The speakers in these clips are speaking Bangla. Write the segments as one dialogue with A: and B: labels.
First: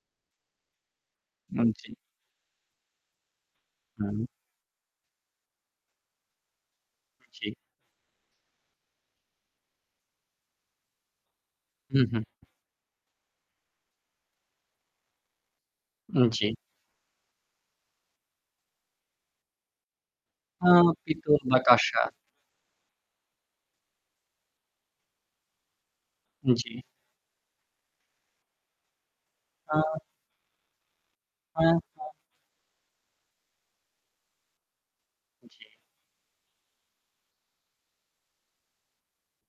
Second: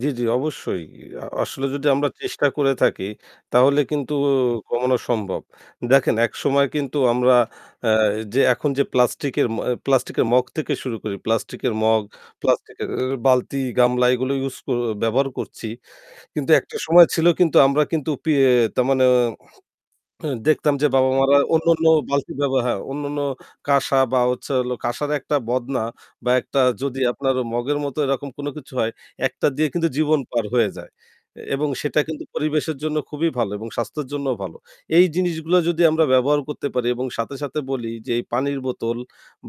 A: জ্বি, জ্বি। অবশ্যই, আ আসলে
B: আন
A: যদি
B: জি।
A: আমরা চেষ্টা করে থাকি তাহলে কিন্তু
B: হুম।
A: অ কমানো সম্ভব। দেখেন একসময় কিন্তু আমরা
B: জি।
A: এ যে এখন যে প্লাস্টিকের ম প্লাস্টিকের মগ থেকে শুরু করে প্লাস্টিকের মগ,
B: হুম, হুম।
A: প্লাস্টিকের এ বালতি, গামলা এগুলো ইউজ ক ব্যবহার করছি
B: উম জ্বি।
A: কিন্তু একটা সময় ছিল কিন্তু আমরা কিন্তু পিয়ে তার মানে
B: আ
A: দেখতাম যে
B: পিতল
A: বাবা-মারা
B: বা
A: অন্যান্য
B: কাশা।
A: বালতি ব্যবহার হ্যাঁ, অন্যান্য কাশা বা হচ্ছে হলো কাশার একটা বদনা বা একটা
B: জ্বী।
A: যদি আপনার মগের মতো এরকম কোন কিছু হয় একটা দিয়ে
B: আ
A: কিন্তু জীবন পার হয়ে যায়। এ এবং
B: হ্যাঁ।
A: সেটা কিন্তু পরিবেশের জন্য খুবই ভালো এবং স্বাস্থ্যের জন্যও ভালো। এই
B: জী।
A: জিনিসগুলা যদি আমরা ব্যবহার করতে পারি এবং সাথে, সাথে বলি যে এই পানির বোতল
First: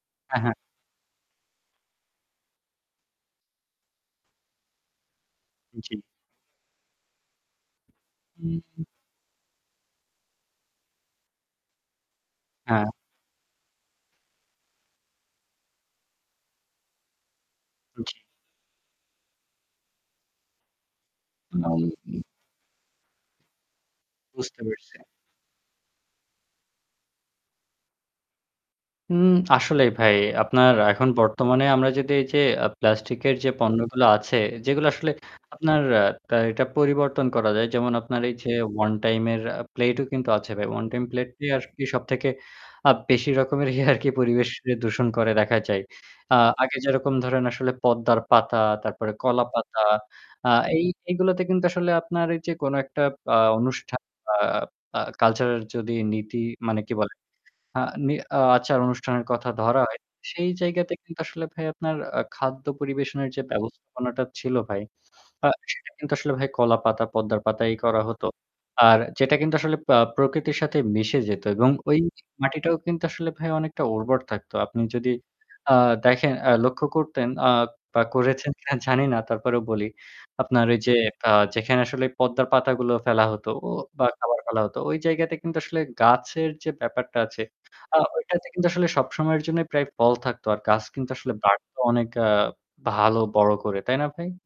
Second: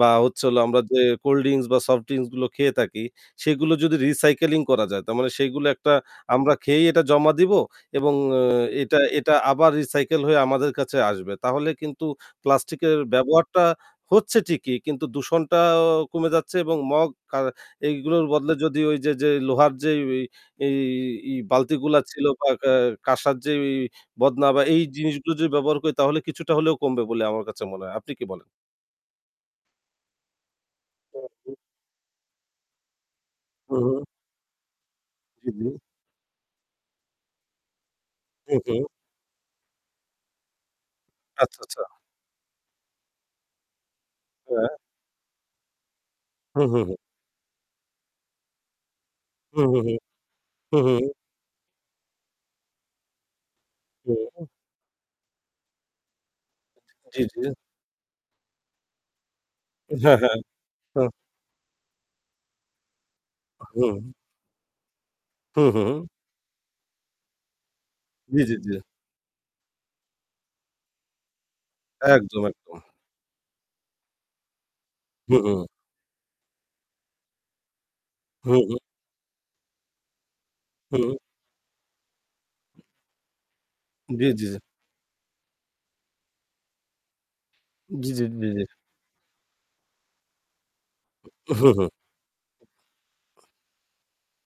A: বা
B: হ্যাঁ,
A: হচ্ছে
B: হ্যাঁ।
A: হলো আমরা যে কোল্ড ড্রিংকস বা সফট ড্রিংকস গুলো খেয়ে থাকি সেগুলো যদি recycling করা যায় তার মানে সেগুলো একটা
B: জী।
A: আমরা খেয়েই এটা জমা দিব এবং অ
B: উ হুম।
A: এটা এটা আবার recycle হয়ে আমাদের কাছে আসবে। তাহলে কিন্তু
B: হ্যাঁ।
A: প্লাস্টিকের ব্যবহারটা হচ্ছে ঠিকই। কিন্তু দূষণটা আ কমে যাচ্ছে এবং মগ আ
B: জী।
A: এগুলোর বদলে যদি ওইযে যে লোহার যে ইয়ে এ এই বালতিগুলা
B: [unintelligible]
A: ছিল বা কা কাসার এই যে বদনা
B: বুঝতে
A: বা এই
B: পারছি।
A: জিনিসগুলো যদি ব্যবহার করি তাহলে কিছুটা হলেও কমবে বলে আমার কাছে মনে হয়। আপনি কি বলেন?
B: উম আসলেই ভাই আপনার এখন
A: [unintelligible]
B: বর্তমানে আমরা যদি এই যে আ প্লাস্টিকের যে
A: হু, হু।
B: পণ্যগুলো আছে, যেগুলো আসলে
A: জী, জী।
B: আপনার আ এটা পরিবর্তন করা যায়। যেমন আপনার এই যে
A: হু, হু।
B: one time এর আ প্লেটও কিন্তু আছে ভাই। One time প্লেট দিয়ে
A: আচ্ছা,
B: আর
A: আচ্ছা।
B: কি সবথেকে আপ বেশি রকমের আরকি
A: হ্যাঁ।
B: পরিবেশকে দূষণ করে দেখা যায়। আ
A: হু,
B: আগে
A: হু, হু।
B: যেরকম ধরেন আসলে পদ্মার পাতা, তারপরে
A: হুম, হুম,
B: কলাপাতা
A: হুম।
B: আ
A: হুম,
B: এই
A: হুম।
B: এগুলোতে কিন্তু আসলে আপনার এই যে কোনো একটা বা অনুষ্ঠান
A: হুম,
B: বা
A: হু।
B: আ কালচারাল যদি নীতি মানে কি বলে?
A: জ্বী, জ্বী।
B: আ নি আচার অনুষ্ঠানের কথা ধরা হয়।
A: হ্যাঁ, হ্যাঁ।
B: সেই জায়গাতে
A: হুম।
B: কিন্তু আসলে ভাই আপনার আ খাদ্য পরিবেশনের যে
A: হুম।
B: ব্যবস্থাপনাটা ছিল ভাই। আ
A: হু,
B: সেটা
A: হু।
B: কিন্তু আসলে ভাই কলাপাতা, পদ্মার পাতা এই করা হতো।
A: জ্বী, জ্বী, জ্বী।
B: আর যেটা কিন্তু আসলে পা প্রকৃতির সাথে মিশে যেত এবং ওইযে
A: একদম,
B: মাটিটাও
A: একদম।
B: কিন্তু আসলে ভাই অনেকটা উর্বর থাকত। আপনি যদি
A: হু, হু।
B: আ দেখেন আ লক্ষ্য করতেন আ বা করেছেন
A: হুম, হুম।
B: কিনা জানি না। তারপরেও বলি আপনার ওই যে
A: হুম।
B: কা যেখানে আসলে পদ্মার পাতাগুলো ফেলা হতো অ বা
A: জ্বী,
B: খাবার
A: জ্বী,
B: ফেলা
A: জ্বী।
B: হতো ওই জায়গাতে কিন্তু আসলে গাছের যে ব্যাপারটা আছে আ
A: জী, জী,
B: ঐটাতে
A: জী, জী।
B: কিন্তু আসলে সবসময়ের জন্যই প্রায় ফল থাকতো। আর গাছ কিন্তু
A: উম
B: আসলে
A: উহু,
B: বাড়তো
A: হু।
B: অনেক আ ভালো বড় করে। তাই না ভাই?